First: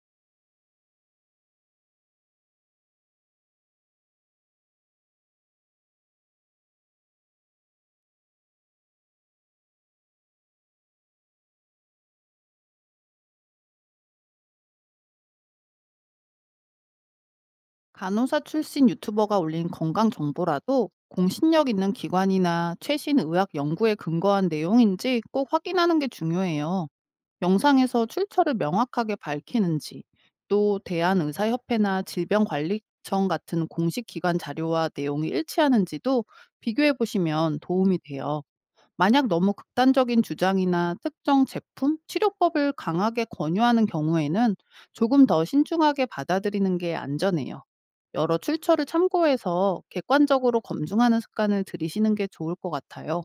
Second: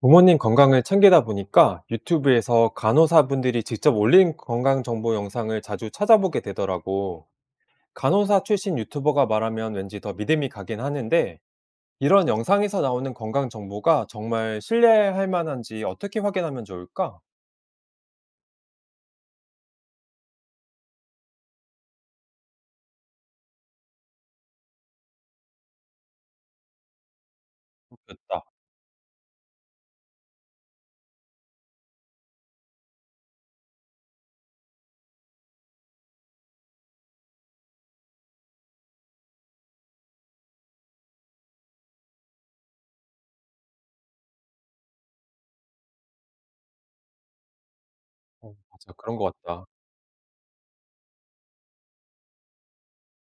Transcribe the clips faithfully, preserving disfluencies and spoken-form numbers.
부모님 건강을 챙기다 보니까 유튜브에서 간호사분들이 직접 올린 건강 정보 영상을 자주 찾아보게 되더라고. 간호사 출신 유튜버가 말하면 왠지 더 믿음이 가긴 하는데, 이런 영상에서 나오는 건강 정보가 정말 신뢰할 만한지 어떻게 확인하면 좋을까? 간호사 출신 유튜버가 올린 건강 정보라도 공신력 있는 기관이나 최신 의학 연구에 근거한 내용인지 꼭 확인하는 게 중요해요. 영상에서 됐다. 출처를 명확하게 밝히는지, 또 대한의사협회나 질병관리청 같은 공식 기관 자료와 내용이 일치하는지도 비교해 보시면 도움이 돼요. 만약 너무 극단적인 주장이나 특정 제품, 치료법을 강하게 권유하는 경우에는 조금 더 신중하게 받아들이는 게 안전해요. 여러 어, 출처를 맞아. 그런 것 같다. 참고해서 객관적으로 검증하는 습관을 들이시는 게 좋을 것 같아요.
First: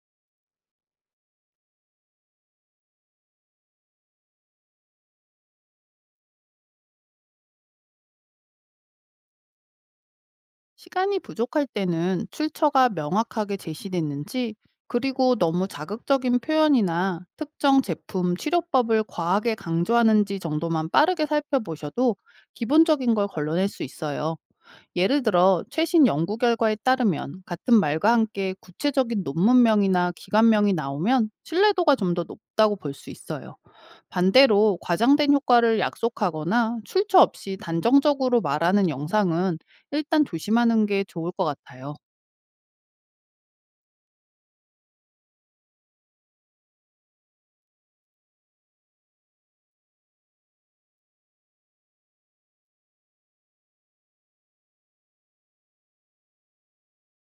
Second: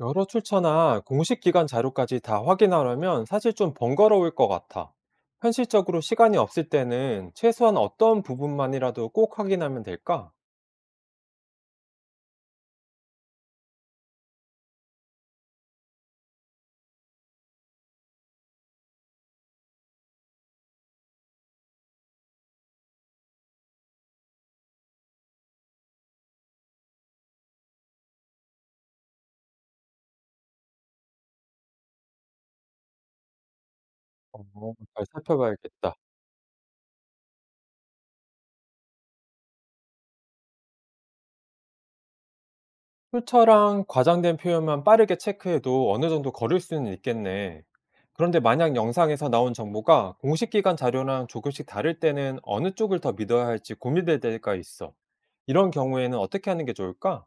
여러 출처나 공식 기관 자료까지 다 확인하려면 사실 좀 번거로울 것 같아. 현실적으로 시간이 없을 때는 최소한 어떤 부분만이라도 꼭 확인하면 될까? 시간이 부족할 때는 출처가 명확하게 제시됐는지, 그리고 너무 자극적인 표현이나 특정 제품, 치료법을 과하게 강조하는지 정도만 빠르게 살펴보셔도 기본적인 걸 걸러낼 수 있어요. 예를 들어 최신 연구 결과에 따르면 같은 말과 함께 구체적인 논문명이나 기관명이 나오면 신뢰도가 좀 더 높다고 볼 수 있어요. 어, 반대로 잘 과장된 효과를 살펴봐야겠다. 약속하거나 출처 없이 단정적으로 말하는 영상은 일단 조심하는 게 좋을 것 같아요. 출처랑 과장된 표현만 빠르게 체크해도 어느 정도 거릴 수는 있겠네. 그런데 만약 영상에서 나온 정보가 공식 기관 자료랑 조금씩 다를 때는 어느 쪽을 더 믿어야 할지 고민될 때가 있어. 이런 경우에는 어떻게 하는 게 좋을까?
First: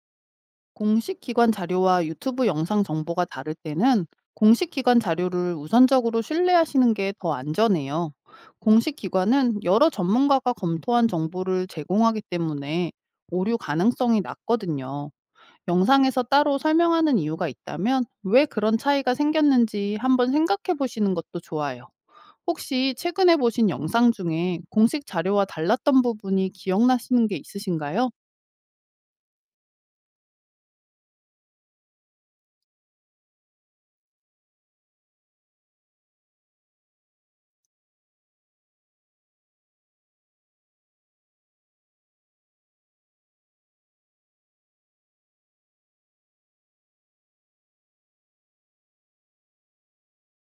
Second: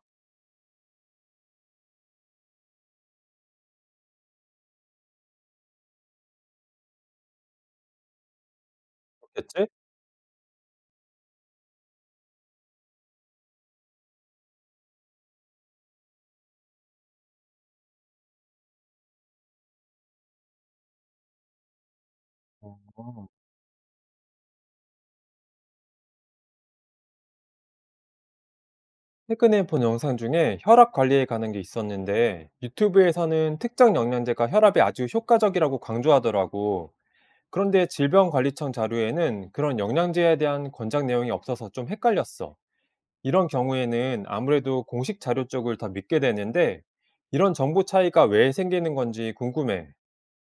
공식 기관 자료와 유튜브 영상 정보가 다를 때는 공식 기관 자료를 우선적으로 신뢰하시는 게 더 안전해요. 공식 어겠 기관은 지 여러 전문가가 검토한 정보를 제공하기 때문에 오류 가능성이 낮거든요. 영상에서 따로 설명하는 이유가 있다면 왜 그런 차이가 생겼는지 한번 생각해 보시는 것도 좋아요. 혹시 어. 최근에 보신 영상 중에 공식 자료와 달랐던 부분이 기억나시는 게 있으신가요? 최근에 본 영상 중에 혈압 관리에 관한 게 있었는데 유튜브에서는 특정 영양제가 혈압에 아주 효과적이라고 강조하더라고. 그런데 질병관리청 자료에는 그런 영양제에 대한 권장 내용이 없어서 좀 헷갈렸어. 이런 경우에는 아무래도 공식 자료 쪽을 더 믿게 되는데 이런 정보 차이가 왜 생기는 건지 궁금해.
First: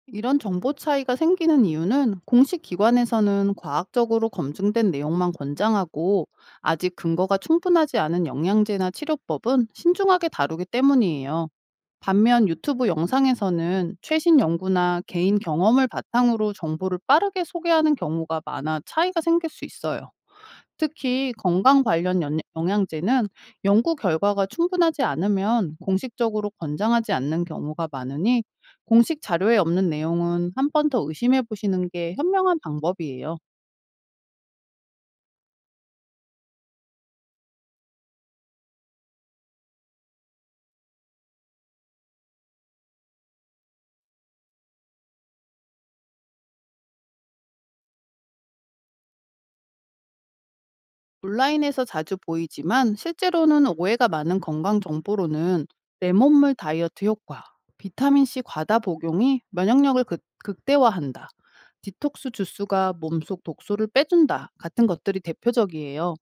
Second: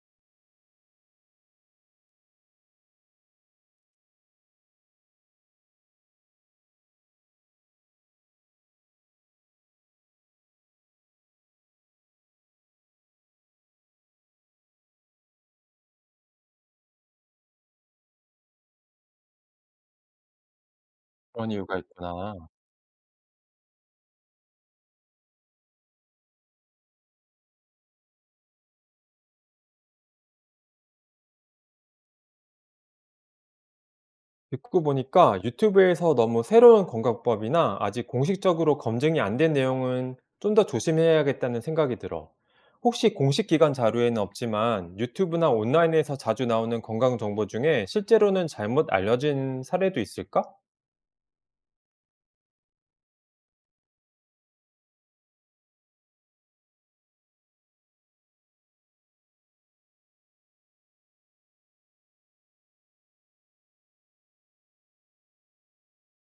이런 정보 차이가 생기는 이유는 공식 기관에서는 과학적으로 검증된 내용만 권장하고, 아직 근거가 충분하지 않은 영양제나 치료법은 신중하게 다루기 때문이에요. 반면 유튜브 영상에서는 최신 연구나 개인 경험을 바탕으로 정보를 빠르게 소개하는 경우가 많아 차이가 생길 수 있어요. 특히 그런 이유가 건강 관련 있구나. 연 영양제는 연구 결과가 충분하지 않으면 공식적으로 권장하지 않는 경우가 많으니, 공식 자료에 없는 내용은 한 번 더 의심해 보시는 게 현명한 방법이에요. 듣고 보니까 유튜브에서 너무 새로운 건강법이나 아직 공식적으로 검증이 안 된 내용은 좀 더 조심해야겠다는 생각이 들어. 혹시 공식 기관 자료에는 없지만 유튜브나 온라인에서 자주 나오는 건강 정보 중에 실제로는 잘못 알려진 사례도 있을까? 온라인에서 자주 보이지만 실제로는 오해가 많은 건강 정보로는 내 몸물 다이어트 효과, 비타민C 과다 복용이 면역력을 극, 극대화한다, 디톡스 주스가 몸속 독소를 빼준다 같은 것들이 대표적이에요.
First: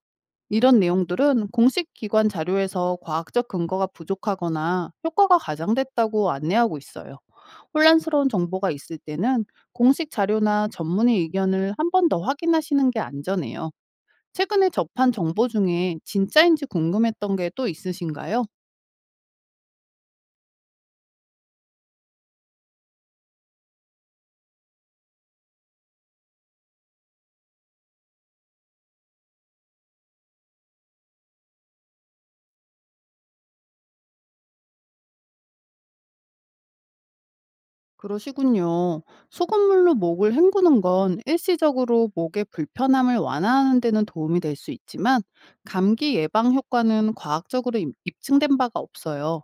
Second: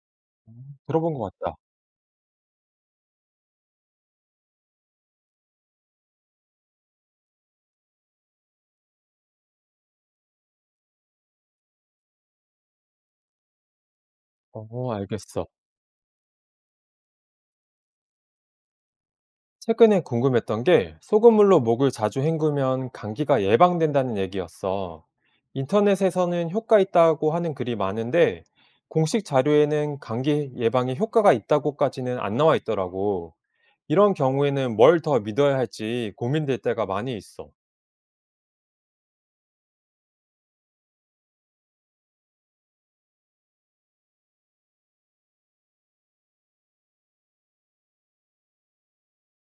이런 들어본 것 내용들은 같다. 공식 기관 자료에서 과학적 근거가 부족하거나 효과가 과장됐다고 안내하고 있어요. 혼란스러운 정보가 있을 때는 공식 자료나 전문의 의견을 한 번 더 확인하시는 게 안전해요. 최근에 어, 접한 정보 알겠어. 중에 진짜인지 궁금했던 게 또 있으신가요? 최근에 궁금했던 게 소금물로 목을 자주 헹구면 감기가 예방된다는 얘기였어. 인터넷에서는 효과 있다고 하는 글이 많은데 공식 자료에는 감기 예방에 효과가 있다고까지는 안 나와 있더라고. 이런 경우에는 뭘 더 믿어야 할지 고민될 때가 많이 있어. 그러시군요. 소금물로 목을 헹구는 건 일시적으로 목의 불편함을 완화하는 데는 도움이 될 수 있지만, 감기 예방 효과는 과학적으로 입- 입증된 바가 없어요.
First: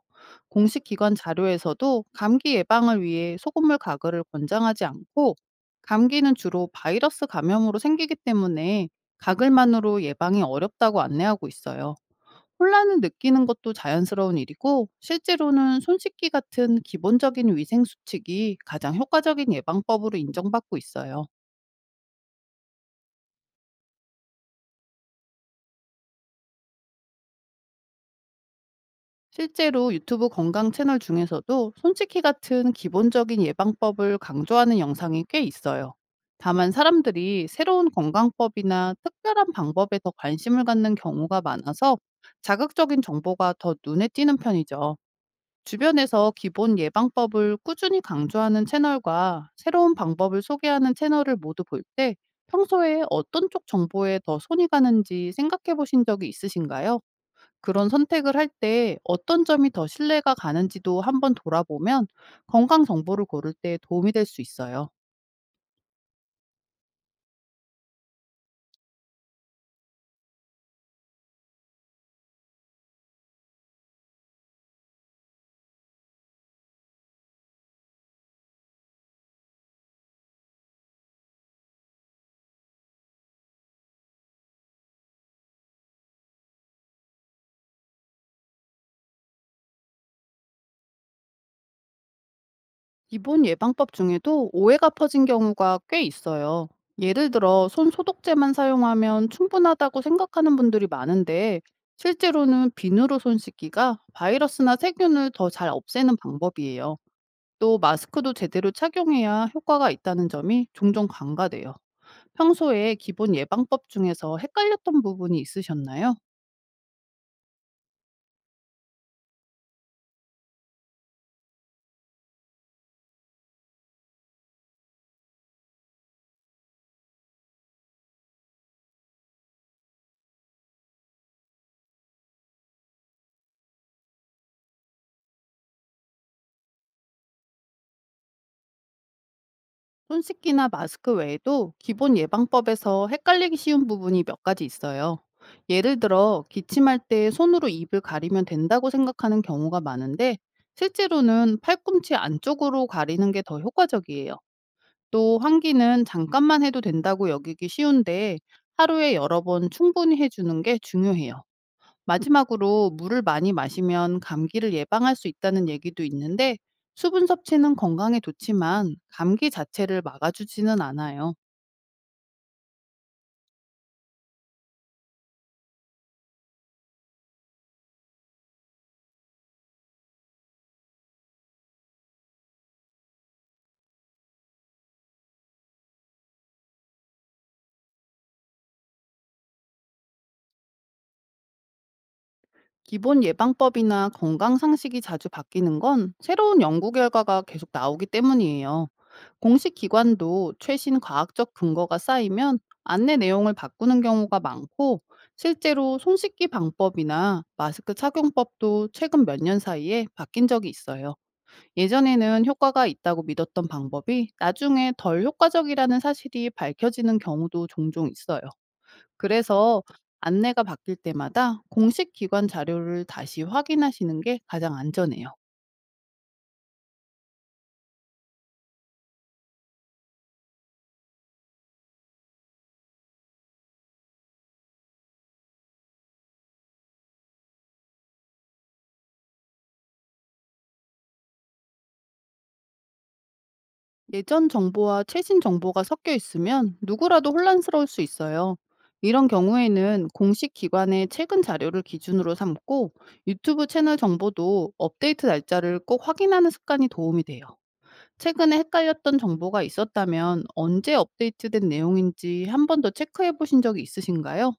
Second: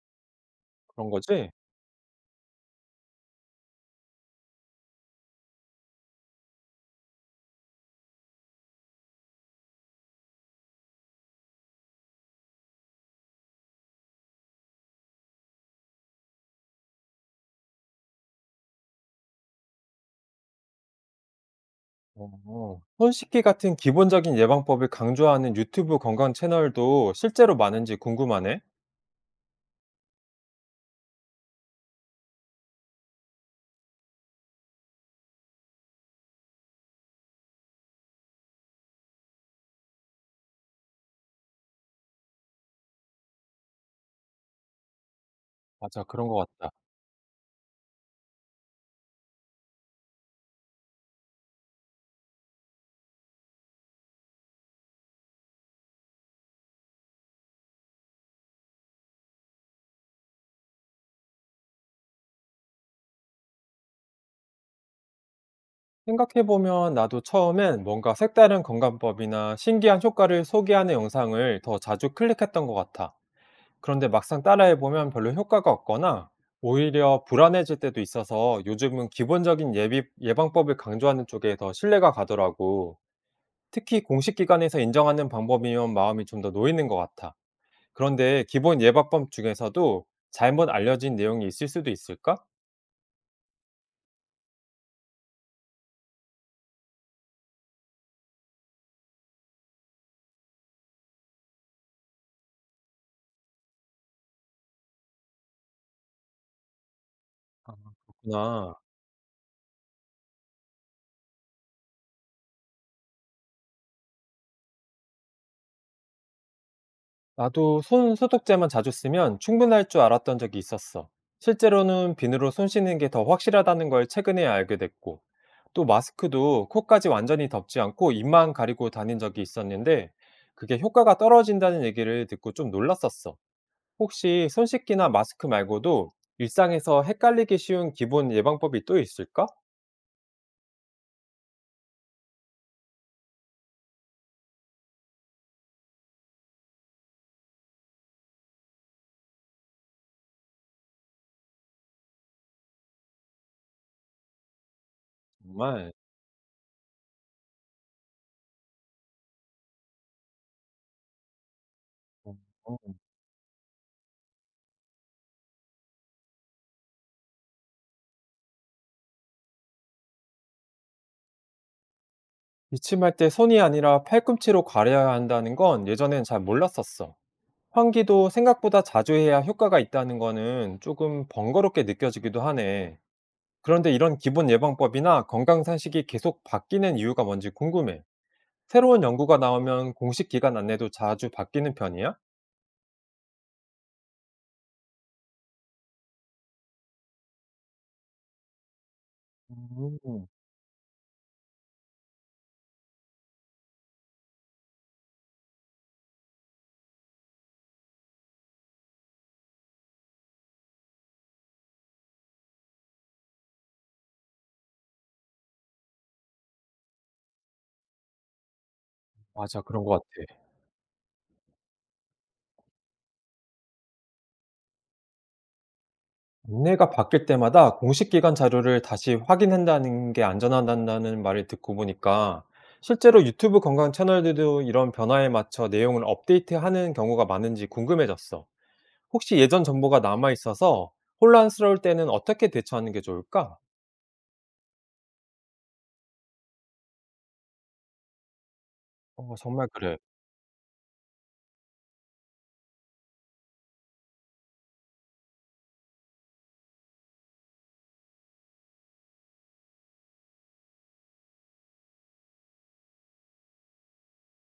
공식 그런 기관 거지? 자료에서도 감기 예방을 위해 소금물 가글을 권장하지 않고, 감기는 주로 바이러스 감염으로 생기기 때문에 가글만으로 예방이 어렵다고 안내하고 있어요. 혼란을 느끼는 것도 자연스러운 일이고, 실제로는 손 씻기 같은 기본적인 위생 수칙이 가장 효과적인 예방법으로 인정받고 있어요. 어. 손 씻기 같은 기본적인 예방법을 강조하는 유튜브 건강 채널도 실제로 많은지 궁금하네. 실제로 유튜브 건강 채널 중에서도 손 씻기 같은 기본적인 예방법을 강조하는 영상이 꽤 있어요. 다만 사람들이 새로운 건강법이나 특별한 방법에 더 관심을 갖는 경우가 많아서, 자극적인 정보가 더 눈에 띄는 편이죠. 맞아, 그런 주변에서 것 같다. 기본 예방법을 꾸준히 강조하는 채널과 새로운 방법을 소개하는 채널을 모두 볼 때, 평소에 어떤 쪽 정보에 더 손이 가는지 생각해 보신 적이 있으신가요? 그런 선택을 할 때 어떤 점이 더 신뢰가 가는지도 한번 돌아보면 건강 정보를 고를 때 도움이 될 수 있어요. 생각해보면 나도 처음엔 뭔가 색다른 건강법이나 신기한 효과를 소개하는 영상을 더 자주 클릭했던 것 같아. 그런데 막상 따라해보면 별로 효과가 없거나 오히려 불안해질 때도 있어서 요즘은 기본적인 예비, 예방법을 강조하는 쪽에 더 신뢰가 가더라고. 특히 공식 기관에서 인정하는 방법이면 마음이 좀 더 놓이는 것 같아. 그런데 기본 예방법 중에서도 잘못 알려진 내용이 있을 수도 있을까? 기본 예방법 중에도 오해가 퍼진 경우가 꽤 있어요. 예를 들어 손 소독제만 사용하면 충분하다고 생각하는 분들이 많은데, 실제로는 비누로 손 씻기가 바이러스나 세균을 더 잘 없애는 방법이에요. 아, 또 마스크도 제대로 그렇구나. 착용해야 효과가 있다는 점이 종종 간과돼요. 평소에 기본 예방법 중에서 헷갈렸던 부분이 있으셨나요? 나도 손 소독제만 자주 쓰면 충분할 줄 알았던 적이 있었어. 실제로는 비누로 손 씻는 게 더 확실하다는 걸 최근에 알게 됐고, 또 마스크도 코까지 완전히 덮지 않고 입만 가리고 다닌 적이 있었는데, 그게 효과가 떨어진다는 얘기를 듣고 좀 놀랐었어. 혹시 손 씻기나 마스크 말고도 일상에서 헷갈리기 쉬운 기본 예방법이 또 있을까? 손 씻기나 마스크 외에도 기본 예방법에서 헷갈리기 쉬운 부분이 몇 가지 있어요. 예를 들어, 기침할 때 손으로 입을 가리면 된다고 생각하는 경우가 많은데, 실제로는 팔꿈치 안쪽으로 가리는 게 더 효과적이에요. 또, 정말. 환기는 잠깐만 해도 된다고 여기기 쉬운데, 하루에 여러 번 충분히 해주는 게 중요해요. 음, 마지막으로 음. 물을 많이 마시면 감기를 예방할 수 있다는 얘기도 있는데, 수분 섭취는 건강에 좋지만 감기 자체를 막아주지는 않아요. 기침할 때 손이 아니라 팔꿈치로 가려야 한다는 건 예전엔 잘 몰랐었어. 환기도 생각보다 자주 해야 효과가 있다는 거는 조금 번거롭게 느껴지기도 하네. 그런데 이런 기본 예방법이나 건강 상식이 계속 바뀌는 이유가 뭔지 궁금해. 새로운 연구가 나오면 공식 기간 안내도 자주 바뀌는 편이야? 기본 예방법이나 건강 상식이 자주 바뀌는 건 새로운 연구 결과가 계속 나오기 때문이에요. 공식 음, 기관도 최신 과학적 근거가 쌓이면 안내 내용을 바꾸는 경우가 많고, 실제로 손 씻기 방법이나 마스크 착용법도 최근 몇 년 사이에 바뀐 적이 있어요. 예전에는 효과가 있다고 믿었던 방법이 나중에 덜 효과적이라는 사실이 밝혀지는 경우도 종종 있어요. 맞아, 그래서 그런 것 같아. 안내가 바뀔 때마다 공식 기관 자료를 다시 확인하시는 게 가장 안전해요. 안내가 바뀔 때마다 공식 기관 자료를 다시 확인한다는 게 안전하다는 말을 듣고 보니까 실제로 유튜브 건강 채널들도 이런 변화에 맞춰 내용을 업데이트하는 경우가 많은지 궁금해졌어. 혹시 예전 정보가 남아 있어서 혼란스러울 때는 어떻게 대처하는 게 좋을까? 예전 정보와 최신 정보가 섞여 있으면 누구라도 혼란스러울 수 있어요. 이런 어, 정말 그래. 경우에는 공식 기관의 최근 자료를 기준으로 삼고, 유튜브 채널 정보도 업데이트 날짜를 꼭 확인하는 습관이 도움이 돼요. 최근에 헷갈렸던 정보가 있었다면 언제 업데이트된 내용인지 한 번 더 체크해 보신 적이 있으신가요?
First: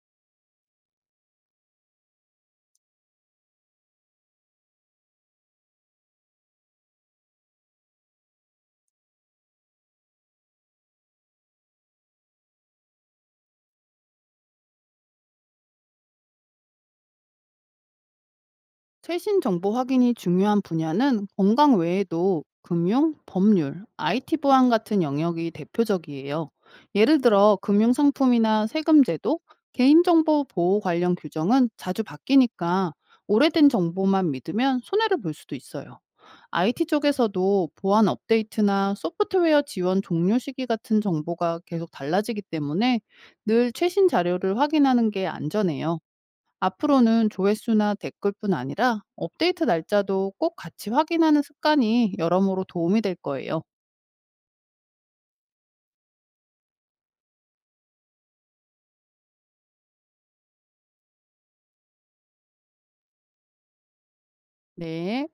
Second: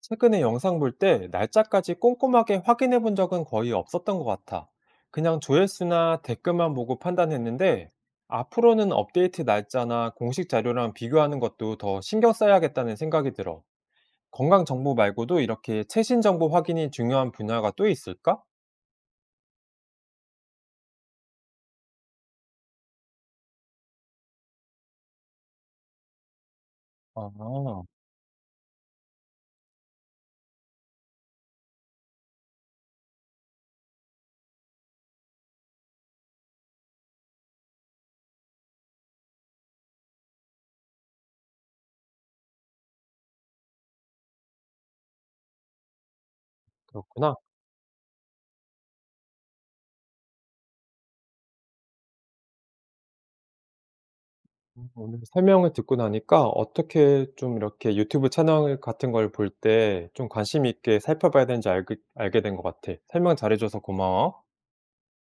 최근에 영상 볼 때 날짜까지 꼼꼼하게 확인해 본 적은 거의 없었던 것 같아. 그냥 조회수나 댓글만 보고 판단했는데 앞으로는 업데이트 날짜나 공식 자료랑 비교하는 것도 더 신경 써야겠다는 생각이 들어. 건강 정보 말고도 이렇게 최신 정보 확인이 중요한 분야가 또 있을까? 최신 정보 확인이 중요한 분야는 건강 외에도 금융, 법률, 아이티 보안 같은 영역이 대표적이에요. 예를 들어 아, 금융 상품이나 세금 제도, 개인정보 보호 관련 규정은 자주 바뀌니까 오래된 정보만 믿으면 손해를 볼 수도 있어요. 아이티 쪽에서도 보안 업데이트나 소프트웨어 지원 종료 시기 같은 정보가 계속 달라지기 때문에 늘 최신 자료를 확인하는 게 안전해요. 앞으로는 그렇구나. 조회수나 댓글뿐 아니라 업데이트 날짜도 꼭 같이 확인하는 습관이 여러모로 도움이 될 거예요. 음, 오늘 설명을 듣고 나니까 어떻게 좀 이렇게 유튜브 채널 같은 걸 볼 때 좀 관심 있게 살펴봐야 되는지 알게 알게 된 것 같아. 설명 잘해 줘서 고마워. 네.